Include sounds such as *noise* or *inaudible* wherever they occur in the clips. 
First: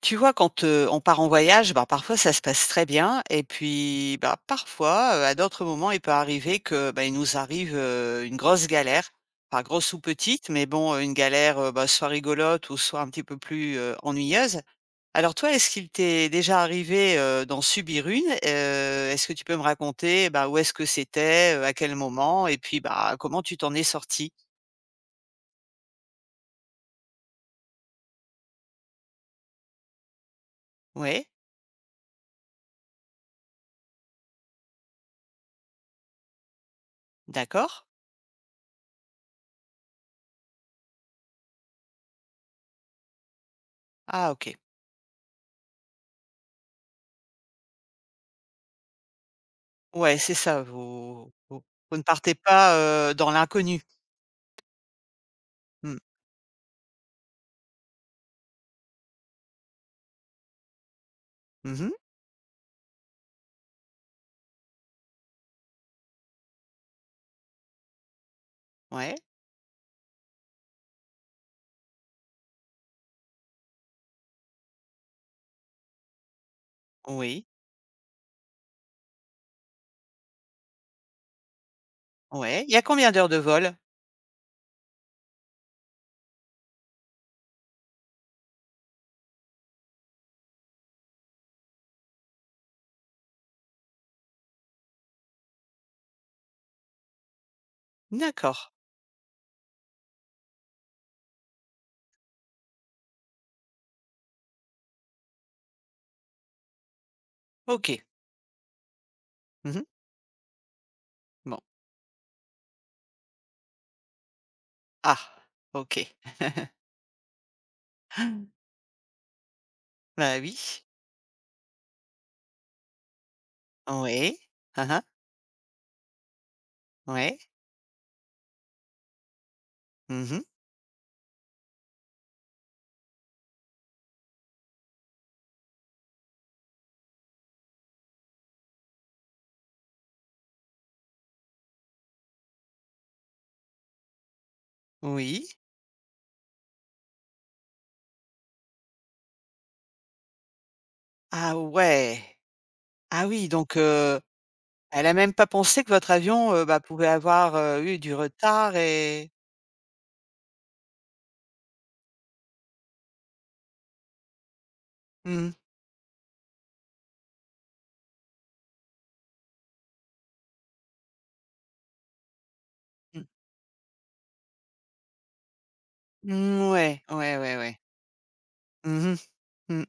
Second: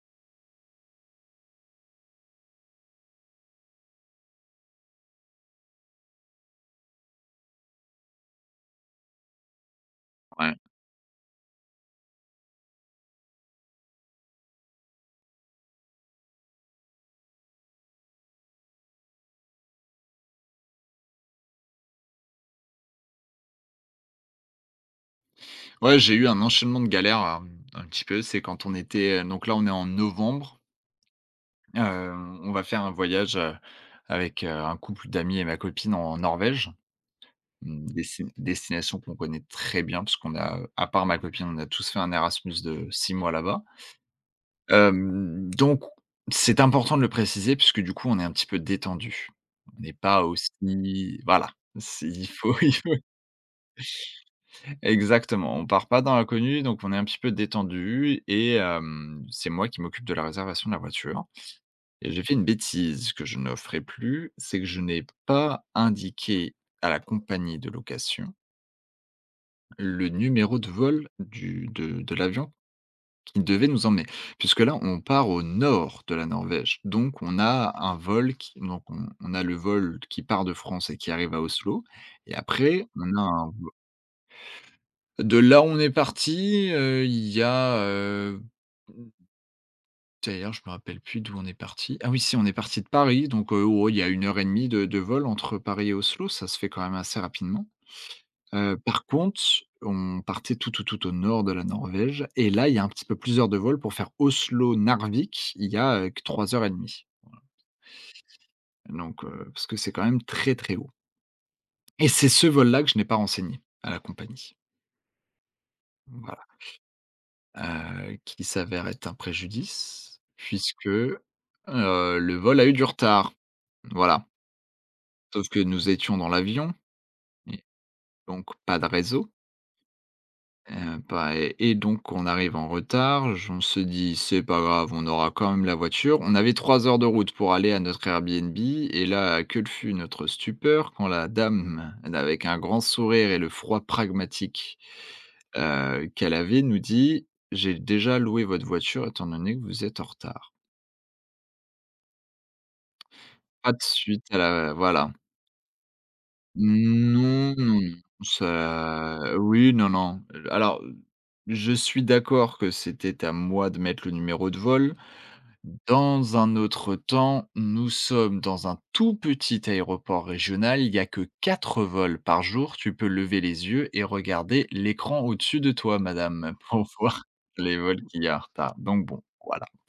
Tu vois, quand, on part en voyage, bah, parfois ça se passe très bien et puis, bah, parfois, à d'autres moments, il peut arriver que, bah, il nous arrive, une grosse galère. Enfin grosse ou petite, Ouais. mais bon, une galère, bah, soit rigolote ou soit un petit peu plus, ennuyeuse. Alors toi, est-ce qu'il t'est déjà arrivé, d'en subir une? Est-ce que tu peux me raconter, bah, où est-ce que c'était, à quel moment et puis, bah, comment tu t'en es sorti? Ouais, j'ai eu un enchaînement de galères, un petit peu. C'est quand on était, donc là, on est en novembre, Ouais, heu, on va faire un voyage, avec, un couple d'amis et ma copine en Norvège. d'accord. Une destination qu'on connaît très bien parce qu'on a, à part ma copine, on a tous fait un Erasmus de 6 mois là-bas. Ah, OK. Donc c'est important de le préciser puisque du coup, on est un petit peu détendu. On n'est Ouais, pas c'est ça, aussi, vous voilà, vous vous ne c'est, il partez faut pas, *laughs* dans l'inconnu. Exactement, on part Mmh. pas dans l'inconnu, donc on est un petit peu détendu et c'est moi qui m'occupe de la réservation de la voiture Mmh. et j'ai fait une bêtise que je ne ferai plus, c'est que je n'ai pas indiqué à la compagnie de location Ouais. le numéro de vol du de l'avion qui devait nous emmener. Puisque là, on part au nord de la Norvège, donc on Oui. a un vol qui donc on a le vol qui part de France et qui arrive à Oslo et Ouais. Il y a après combien on a d'heures de un... vol? De là où on est parti, il y a, d'ailleurs je me rappelle plus d'où on est parti. Ah oui, si, on est parti de Paris donc, oh, il y a 1 h 30 de vol entre Paris et Oslo, ça se fait quand même assez rapidement. D'accord. Par contre, on partait tout, tout, tout au nord de la Norvège et là, il y a un petit peu plus d'heures de vol pour faire Oslo-Narvik, il y a, que 3 heures et demie, OK. donc, parce que Mmh. c'est quand même très, très haut Bon. et c'est ce vol-là que je n'ai pas renseigné à la compagnie. Ah! OK. Voilà. *laughs* Qui s'avère être un préjudice Bah, oui. puisque, le vol a eu du retard. Voilà. Oui. Ah, hein. Sauf que nous étions dans l'avion Ouais. et donc pas de réseau, Mmh. Pas et et donc on arrive en retard, j on se dit: «C'est pas grave, on aura quand même la voiture». On avait 3 heures de route pour aller à notre Airbnb et là, quelle fut notre stupeur quand la dame, avec un grand sourire et le froid pragmatique, Oui. Qu'elle avait, nous dit: «J'ai déjà loué votre voiture étant donné que vous êtes en retard». Ah ouais! Ah oui, Pas donc de suite à la... elle voilà. a même pas pensé que votre avion, bah, pouvait Non, avoir, non, non, eu du retard ça et oui, non, non. Alors, je suis d'accord que c'était à moi de mettre le numéro de vol. mmh mh. Dans un autre temps, nous sommes dans un tout petit aéroport régional, il y a que 4 vols par jour. Tu peux Mmh. lever les yeux et regarder l'écran au-dessus de toi, madame, Mmh, pour *laughs* ouais, voir ouais, ouais, les ouais. vols qu'il y a en retard. Mmh Donc mh. bon, voilà. Mmh.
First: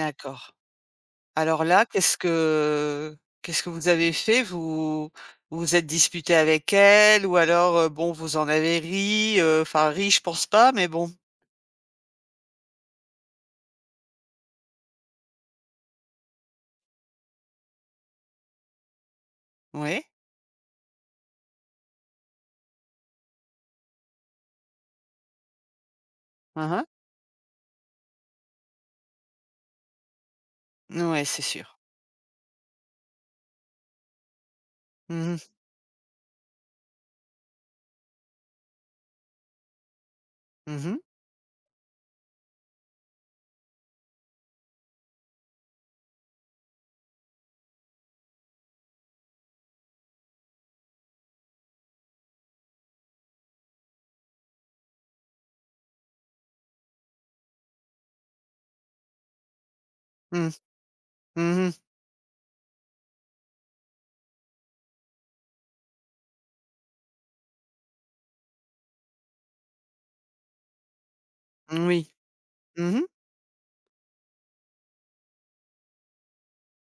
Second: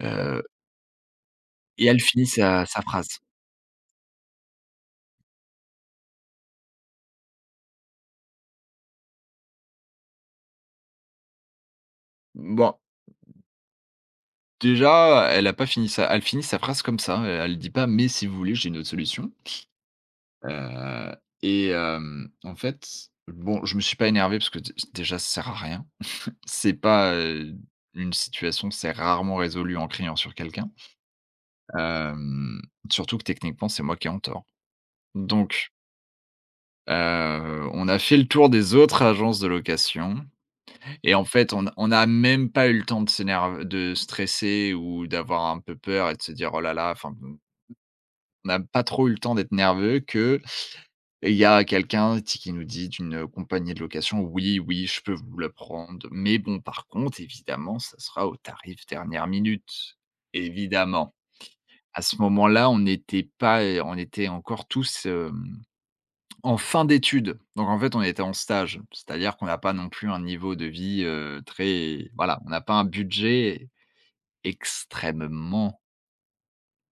Heu Alors là, et elle qu'est-ce finit sa que phrase. qu'est-ce que vous avez fait? Vous vous êtes disputé avec elle ou alors, bon, vous en avez ri, enfin ri, je pense pas, mais bon. Bon. Déjà, elle a pas fini sa elle finit sa phrase comme ça, elle dit pas: «Mais si vous voulez, j'ai une autre solution». Oui. Heu En fait, bon, je me suis pas énervé parce que dé déjà ça sert à rien. Hein, C'est hein. pas, une situation, c'est rarement résolu en criant sur quelqu'un. Ouais, c'est sûr. Hem, Surtout que techniquement, c'est moi qui ai en tort. Mhm. Donc, on a fait le tour des autres agences de location Mhm. et en fait, on a même pas eu le temps de s'énerv de stresser ou d'avoir un peu peur et de se dire: «Oh là là», enfin... On n'a pas trop eu le temps d'être nerveux que il y a quelqu'un ti qui nous dit d'une, compagnie de location: «Oui, oui, je peux vous le prendre, mais bon, par contre, évidemment, ça sera au tarif dernière minute». Mmh mh. Évidemment. Mmh. Mmh. À ce moment-là, on n'était pas, on était encore tous, en fin d'études. Donc en fait, on était en stage. C'est-à-dire qu'on n'a pas non plus un niveau de vie, très... Oui. voilà, on n'a pas un Mhm. budget extrêmement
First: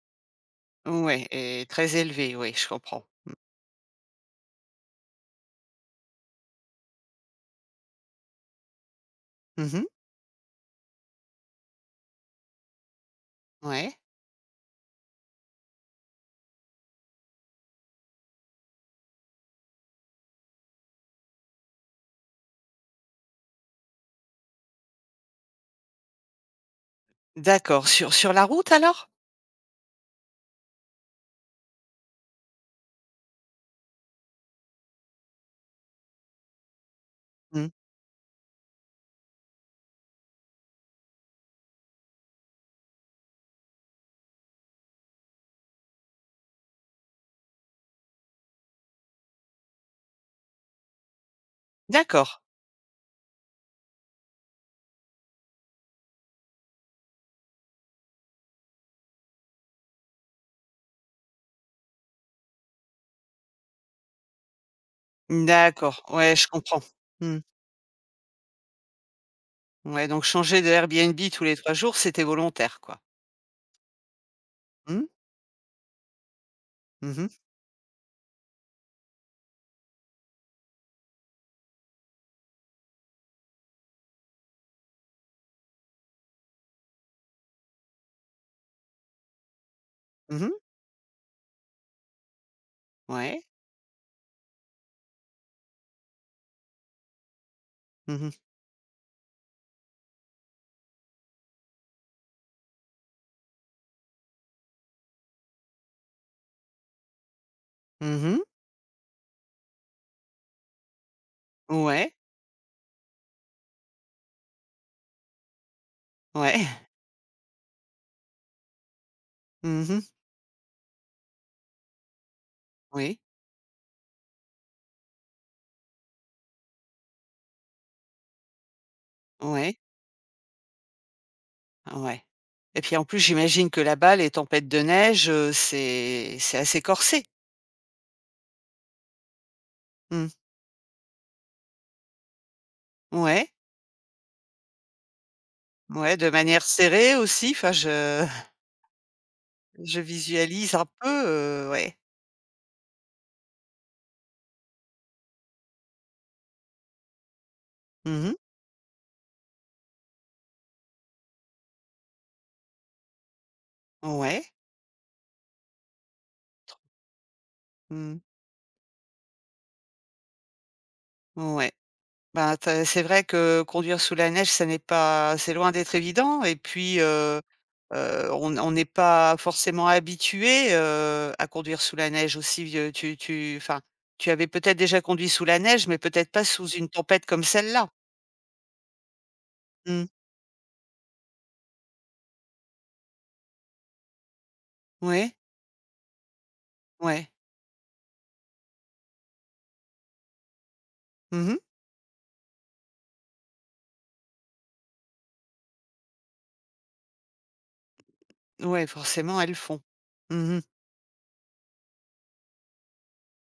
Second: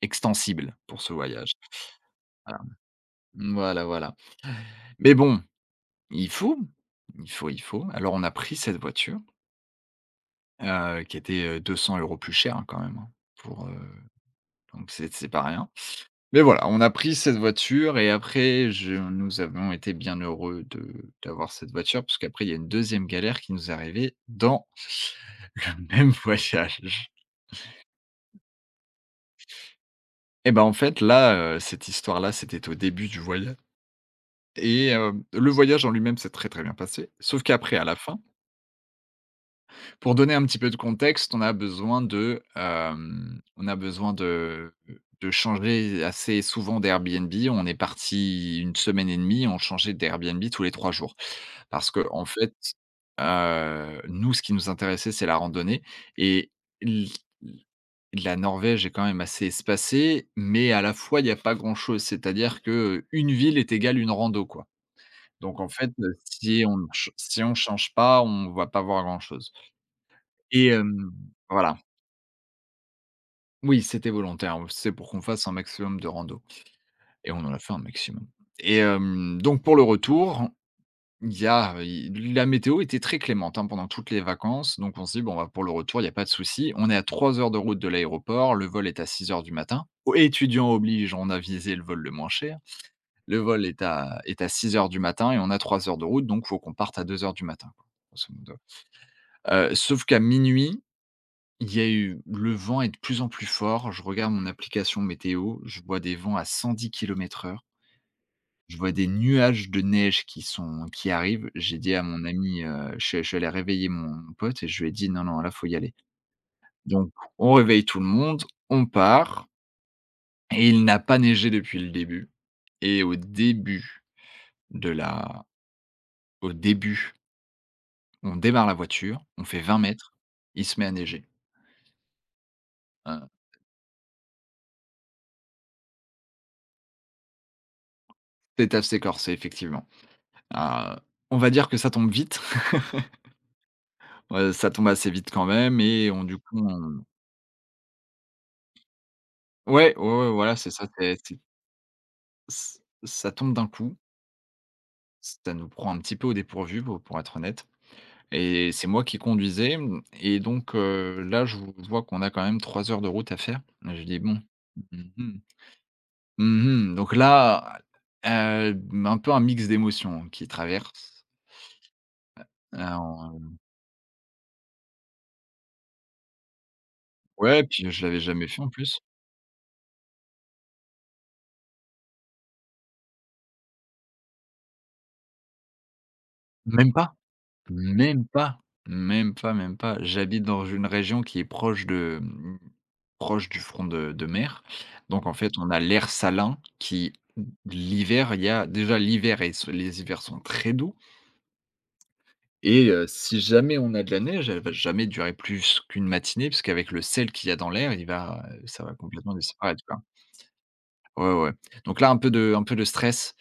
extensible pour ce Ouais voyage. et très élevé, oui, Voilà. je comprends. Voilà, voilà. Mais bon... Il faut, il faut, il faut. Alors on a pris cette voiture, Mhm. Qui était, 200 € plus chère, hein, quand même, hein, pour, Ouais. donc c'est pas rien. Mais voilà, on a pris cette voiture et après je nous avons été bien heureux de d'avoir cette voiture parce qu'après il y a une deuxième galère qui nous est arrivée dans *laughs* le même voyage. D'accord. Sur la route alors? Et ben en fait là, cette histoire-là, c'était au début du voyage et le voyage en lui-même s'est très, très bien passé. Sauf Mmh. qu'après à la fin... Pour donner un petit peu de contexte, on a besoin de, on a besoin de changer assez souvent d'Airbnb. On est parti une semaine et demie. 2 on changeait d'Airbnb tous les 3 jours. Parce que en D'accord. fait, nous, ce qui nous intéressait, c'est la randonnée et l la Norvège est quand même assez espacée, mais à la fois, il n'y a pas grand-chose. C'est-à-dire que une ville est égale une rando, quoi. Donc en fait, D'accord. Ouais, je comprends. Mmh. si on change pas, on va pas voir grand-chose. Ouais, donc changer Et de hem, Airbnb tous les 3 voilà. jours, c'était volontaire, quoi. Oui, c'était volontaire, c'est Mmh. pour qu'on fasse un maximum de rando Mhm. et on en a fait un maximum. Donc pour le retour, il y a il la météo était très clémente, hein, pendant toutes les vacances, donc on s'est dit: «Bon, bah, pour le retour, il y a pas de souci». On est à 3 heures de route de l'aéroport, le vol est à 6 h du matin. O Mhm. Étudiant oblige, on a visé le vol le moins cher. Le Ouais. vol est à 6 h du matin et on a 3 heures de route, donc faut qu'on parte à 2 h du matin, quoi, Mmh mh. grosso modo. Sauf qu'à minuit. Il y a eu Le vent est de plus en plus fort, je regarde mon application météo, je vois des vents à 110 kilomètres heure, Mmh. je vois des nuages de neige qui arrivent. J'ai dit à Ouais, mon ami, je suis allé réveiller mon pote et je lui ai dit: «Non, non, là, faut y aller». ouais. *laughs* Donc on réveille tout le monde, on part Mmh. et il n'a pas neigé depuis le début et Oui, de la au début, on démarre la voiture, on fait ouais. 20 mètres, il se met à neiger. Ah ouais. Et puis en plus, Heu, j'imagine que là-bas, les tempêtes de neige, c'est assez corsé? c'est assez corsé effectivement. Mmh. Heu, on va dire que ça tombe vite. Ouais, Ouais, ça tombe assez vite quand même et ouais, on de du coup manière on serrée aussi, enfin je *laughs* ouais, ouais, je ouais, voilà, c'est visualise un ça, peu, c'est ouais. ç ça tombe d'un coup, ça nous prend un petit peu au dépourvu pour être honnête Mmh. et c'est moi qui conduisais, et donc, là, je vois qu'on a quand même 3 heures de route à faire. Je dis: «Bon, Ouais. mmh mh, mmh donc là, Mmh. heu, un peu un mix d'émotions qui traverse. Ouais. Ben, tu c'est vrai Alors, que conduire sous la neige, ça n'est pas c'est loin d'être évident et puis ouais, puis je l'avais Heu, jamais on fait en on n'est plus. pas forcément habitué, à conduire sous la neige aussi, tu tu enfin, tu avais peut-être déjà conduit sous la neige, mais peut-être pas sous une Même pas? tempête comme celle-là? Même pas, même pas, même pas. Mmh. J'habite dans une région qui est proche de, proche du front de mer. Donc en Ouais, fait, on a l'air salin qui... ouais. L'hiver, il y a déjà l'hiver et ce les hivers sont très doux Mmh. et si jamais on a de la neige, elle va jamais durer plus qu'une matinée parce qu'avec le sel qu'il y a dans l'air, il va, ça Ouais, va complètement forcément, elles disparaître, font. quoi. Mmh mh. Ouais, ouais. Donc là, un peu de stress.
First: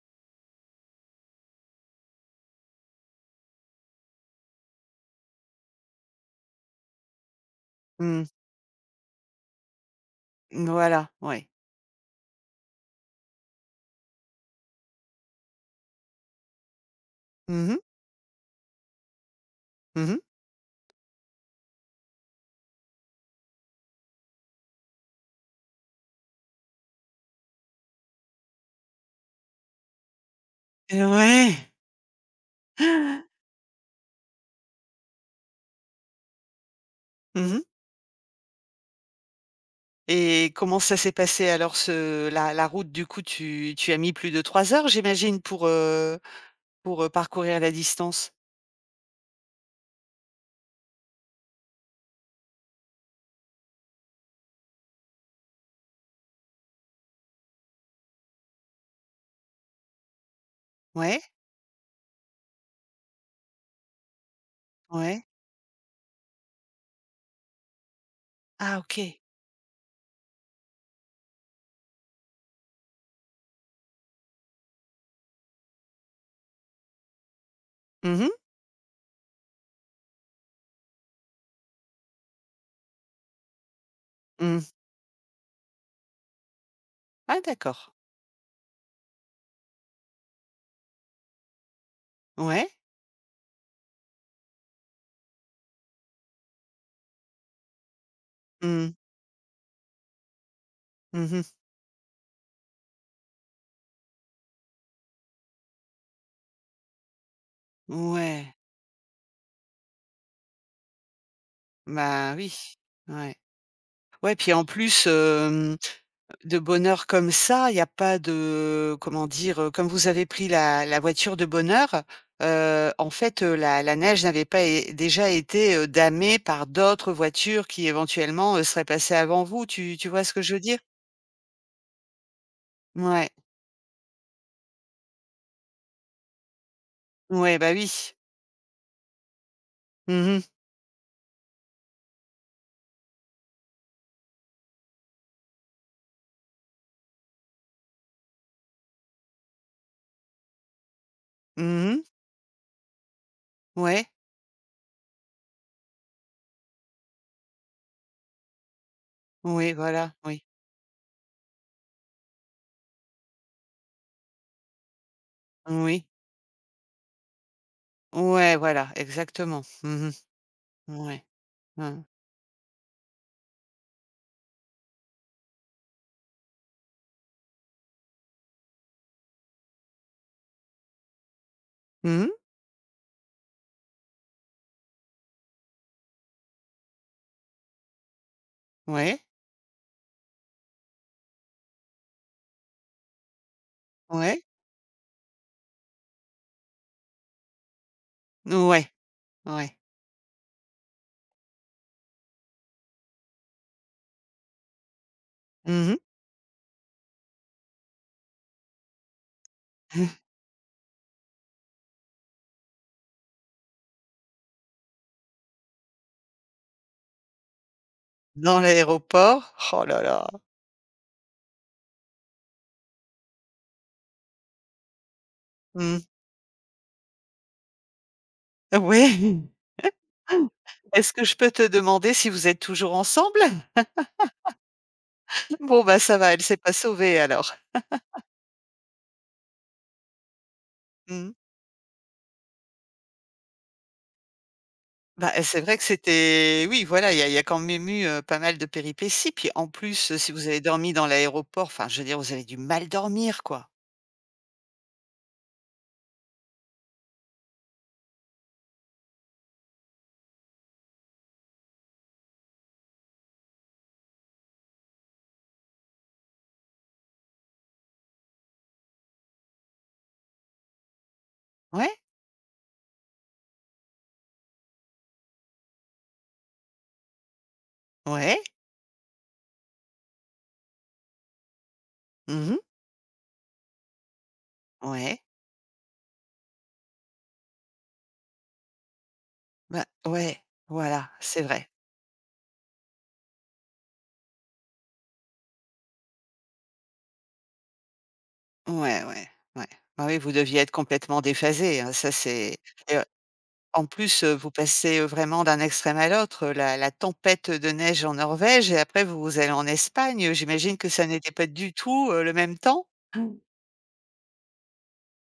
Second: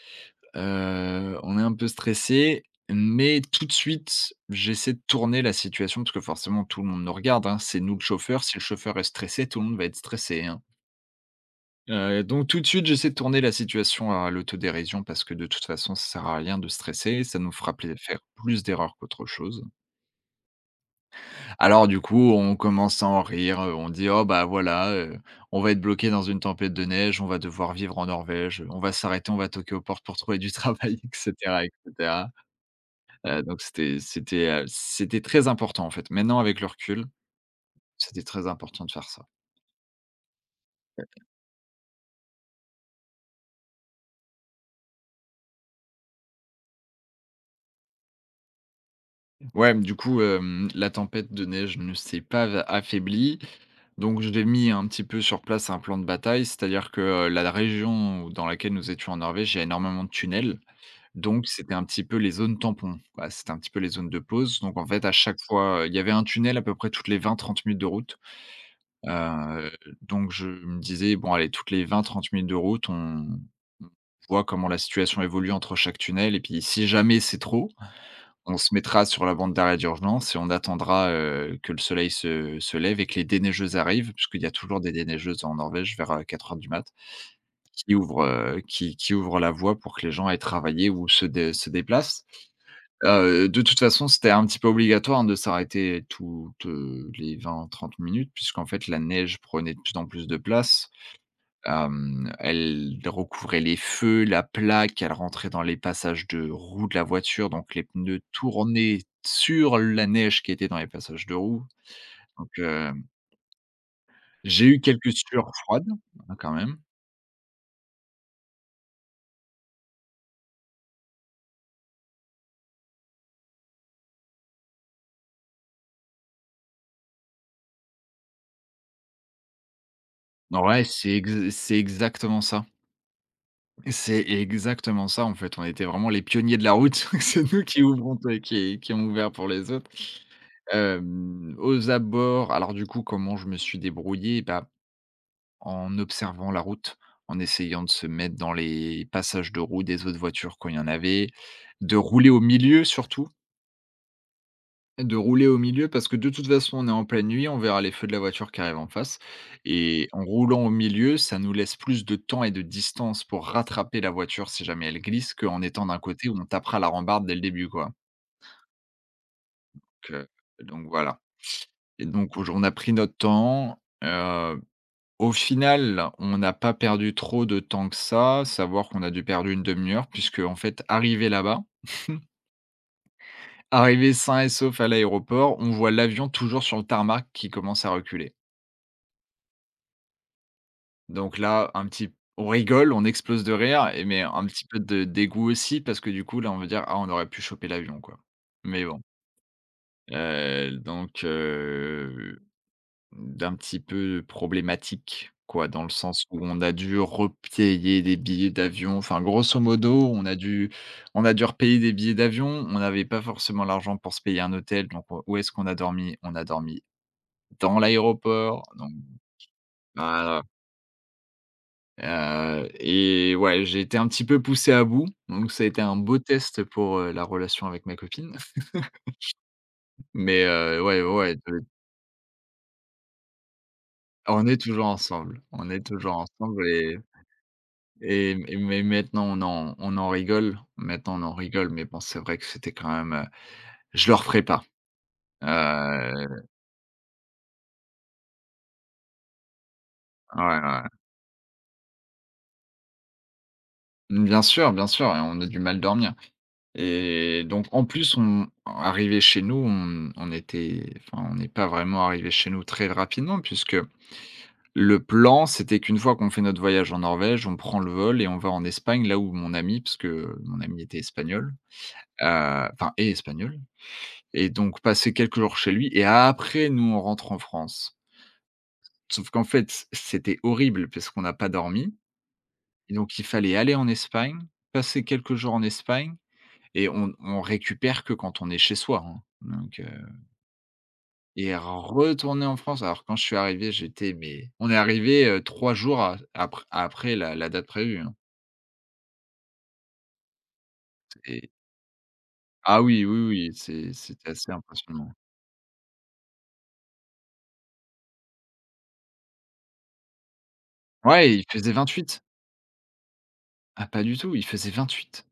On est un peu stressé, mais tout de suite, j'essaie de tourner la situation parce que forcément tout le monde nous regarde, hein. C'est nous le Mmh. chauffeur, si le chauffeur est stressé, tout le monde va être stressé, hein. Voilà, ouais. Donc tout de suite, j'essaie de tourner la situation à l'autodérision parce que de toute façon, ça sert à rien de stresser, ça nous Mmh fera mh. plai faire plus d'erreurs qu'autre chose. Mmh. Alors du coup, on commence à en rire, on dit: «Oh bah voilà, on va être bloqué dans une tempête de neige, on va devoir vivre en Norvège, on va s'arrêter, on va toquer aux portes pour trouver du travail» *laughs* et cetera Ouais. et cetera. Donc c'était très important en fait. Maintenant avec le recul, Mmh. c'était très important de faire ça. Et comment ça s'est passé alors ce la la route du coup, tu as mis plus de 3 heures j'imagine pour, parcourir la distance? Ouais, mais du coup, la tempête de neige ne s'est pas av affaiblie, donc j'ai mis un petit peu sur place un plan de bataille. C'est-à-dire que, la région dans laquelle nous étions en Norvège, il y a énormément de tunnels, Ouais? donc c'était un petit peu les zones tampons. Voilà, c'était un petit peu les zones de pause. Donc en fait, à Ouais. chaque fois, il y avait un tunnel à peu près toutes les vingt trente minutes de route. Ah, OK. Heu, donc je me disais: «Bon allez, toutes les 20 à 30 minutes de route, on voit comment la situation évolue entre chaque tunnel et puis si jamais c'est trop, Mmh. on se mettra sur la bande d'arrêt d'urgence et on attendra, que le soleil se lève et que les déneigeuses arrivent», puisqu'il y a Mmh. toujours des déneigeuses en Norvège vers 4 heures du mat, Ah, d'accord. qui ouvrent, qui ouvrent la voie pour que les gens aillent travailler ou se déplacent. Ouais. De toute façon, c'était un petit peu obligatoire de s'arrêter toutes, les 20 à 30 minutes puisqu'en fait Mmh. la neige prenait de plus en plus de place. Mmh. Elle recouvrait les feux, la plaque, elle rentrait dans les passages de roues de la voiture, donc les pneus Ouais. tournaient sur la neige qui était dans les passages de roues. Bah Donc, oui. hem, Ouais. Ouais, puis en j'ai eu plus, quelques sueurs froides, hein, quand de même. bonheur comme ça, il y a pas de comment dire? Comme vous avez pris la voiture de bonheur heure, en fait, la neige n'avait pas é déjà été, damée par d'autres voitures qui éventuellement, seraient passées avant vous. Tu vois ce que je veux dire? Ouais, c'est exactement ça. Ouais. C'est exactement ça, en fait. On était vraiment les pionniers de la route. *laughs* C'est Ouais, nous bah qui oui. ouvrons, t qui ont ouvert pour les autres. Mmh mh. Aux abords alors du coup, comment je me suis débrouillé? Bah, en observant la route, en essayant de se mettre dans les passages de roue des autres voitures quand il y en avait, de Mmh. rouler au milieu surtout, Ouais. de rouler au milieu parce que de toute façon, on est en pleine nuit, on verra les feux de la voiture qui arrive en face Oui, et voilà, en oui. roulant au milieu, ça nous laisse plus de temps et de distance pour rattraper la voiture si jamais elle glisse qu'en étant d'un Oui. côté où on tapera la rambarde dès le début quoi. Ouais, voilà, exactement. Mmh. Donc, heu, donc voilà Ouais, hein. et donc aujour on a pris notre temps, au final, on n'a pas perdu trop de temps que ça, savoir qu'on a dû perdre une demi 2 heure puisqu'en fait arrivé là-bas, Mmh mh. *laughs* arrivé sain et sauf à l'aéroport, on voit l'avion toujours sur le tarmac qui commence à reculer. Ouais, Donc là, un petit on rigole, on explose de rire et mais ouais, un petit peu de dégoût aussi parce que du coup, là, on veut dire: «Ah, on aurait pu choper l'avion, quoi». Mais ouais, bon, ouais. heu, donc heu, d'un petit peu problématique, quoi, dans le Mmh mh. sens où on a dû repayer des billets d'avion. Enfin, grosso modo, on *laughs* a dû on a dû repayer des billets d'avion. On n'avait pas forcément l'argent pour se payer un hôtel, donc où est-ce qu'on a dormi? On a dormi dans Dans l'aéroport, donc l'aéroport, oh là là. voilà. Ouais, j'ai été un petit peu poussé à bout, donc ça a été un Mmh. beau test pour, la relation avec ma copine. *laughs* Ouais. Mais ouais, Est-ce que ouais, je peux de te demander si vous êtes toujours ensemble? on est toujours ensemble, on est Bon, bah, toujours ça va, elle s'est ensemble pas et sauvée alors. et et mais maintenant on en rigole, maintenant on Mmh. en rigole, mais bon, c'est vrai que c'était quand même, je le referai pas. Bah, eh, c'est vrai que Heu, c'était oui, voilà, il y a quand même eu, pas mal de péripéties. Puis en plus, si vous ouais, avez dormi ouais. dans l'aéroport, enfin, je veux dire, vous avez dû mal dormir, quoi. Bien sûr et on a du mal dormir et donc en plus, on arrivés chez nous, on était enfin, on n'est pas vraiment arrivé chez nous très rapidement puisque le plan, c'était qu'une fois qu'on fait notre voyage en Norvège, on prend le vol et on va en Espagne, là où mon ami, parce que mon ami était espagnol, Ouais, enfin est espagnol et donc passer quelques jours chez lui et après nous, on rentre en France. ouais. Sauf qu'en fait, c'était horrible parce qu'on n'a pas dormi Mmh mh. et donc il fallait aller en Espagne, passer Ouais. quelques jours en Espagne et on récupère que quand on est chez soi, hein, donc Bah, heu ouais, voilà, c'est et vrai. retourner en France. Alors quand je suis arrivé, j'étais mais on est arrivé, 3 jours a apr après la date prévue, hein. Ouais, ouais, ouais. Ah oui, vous deviez être complètement Et déphasé, hein, ça c'est. ah Et oui, oui, oui, en plus, c'était assez vous passez impressionnant. vraiment d'un extrême à l'autre, la tempête de neige en Norvège et après vous allez en Espagne, j'imagine que ça n'était Ouais, il pas faisait du tout, 28 le même temps? Ah, Pas du tout,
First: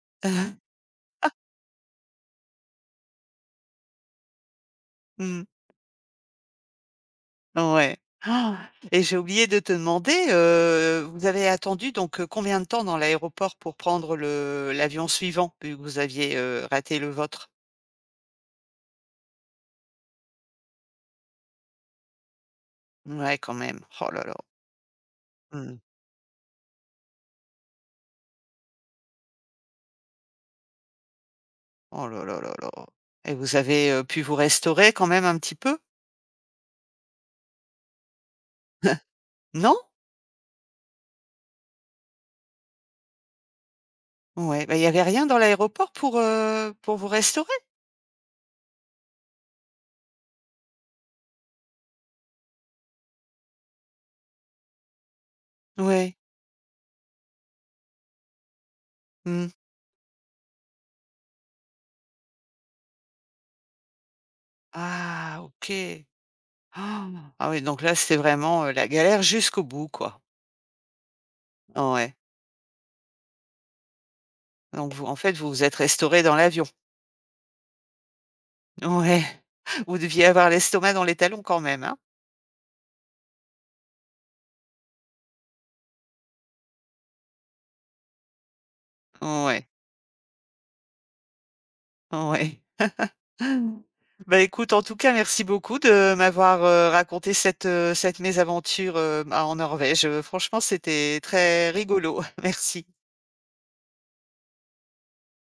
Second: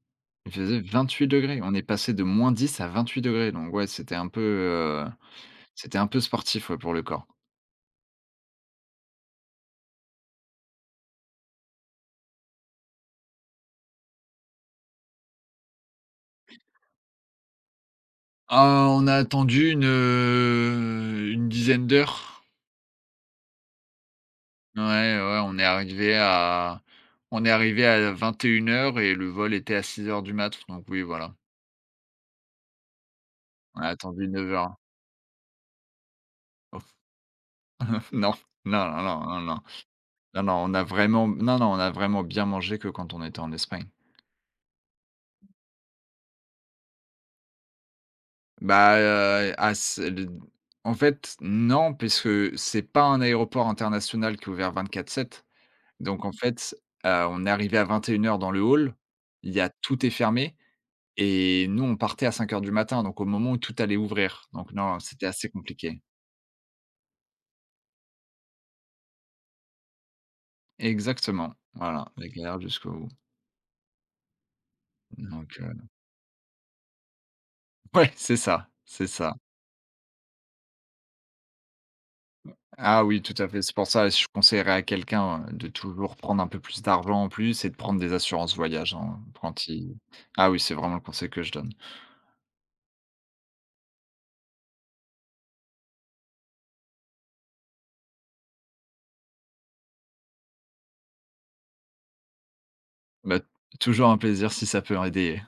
il *laughs* faisait 28 degrés. On est passé de -10 à 28 degrés donc ouais, Mmh. c'était un peu sportif, ouais, pour le corps. Ouais. Ah. Et j'ai oublié de te demander, vous avez attendu donc, combien de temps dans l'aéroport pour prendre le l'avion suivant? Vu que vous aviez, raté le vôtre? Ah, on a attendu une dizaine d'heures. Ouais, quand même. Oh là là. Ouais, ouais, Mmh. On est arrivé à 21 heures et le vol était à 6 heures du mat, donc oui, voilà. Oh là là là là. Et vous On a avez, pu attendu vous 9 heures. restaurer quand même un petit peu? *laughs* Non, non, non, non, non, non. Non? Non, non, on a vraiment Non, non, on a vraiment bien mangé que quand on était en Espagne. Ouais, bah, il y avait rien dans l'aéroport pour vous restaurer? Bah, à ce le en fait, Non, puisque c'est pas un aéroport international qui est ouvert 24/7. Ouais. Donc en fait, on est arrivé à 21:00 dans le hall, Mmh. il y a tout est fermé et nous, on partait à 5:00 du matin, donc au moment où tout allait ouvrir. Donc non, c'était Ah, assez compliqué. OK. *gasps* Ah, ah oui, donc là, c'était vraiment, la galère jusqu'au bout, quoi. Exactement, voilà, Ouais. la galère jusqu'au bout. Donc vous en fait, vous Donc vous êtes heu, restauré dans l'avion? ouais, c'est ça, c'est Ouais. ça. *laughs* Vous deviez avoir l'estomac dans les talons quand même, hein? Ah oui, tout à fait. C'est pour ça que je conseillerais à quelqu'un, de toujours prendre un peu plus d'argent en plus et de prendre des assurances voyage, hein, quand Ouais. il ah oui, c'est vraiment le conseil que je donne. Ouais. Bah, écoute, en tout cas, merci beaucoup de m'avoir, raconté cette mésaventure, bah, en Norvège. Franchement, c'était très rigolo. *laughs* Merci. Bah, toujours un plaisir si ça peut aider.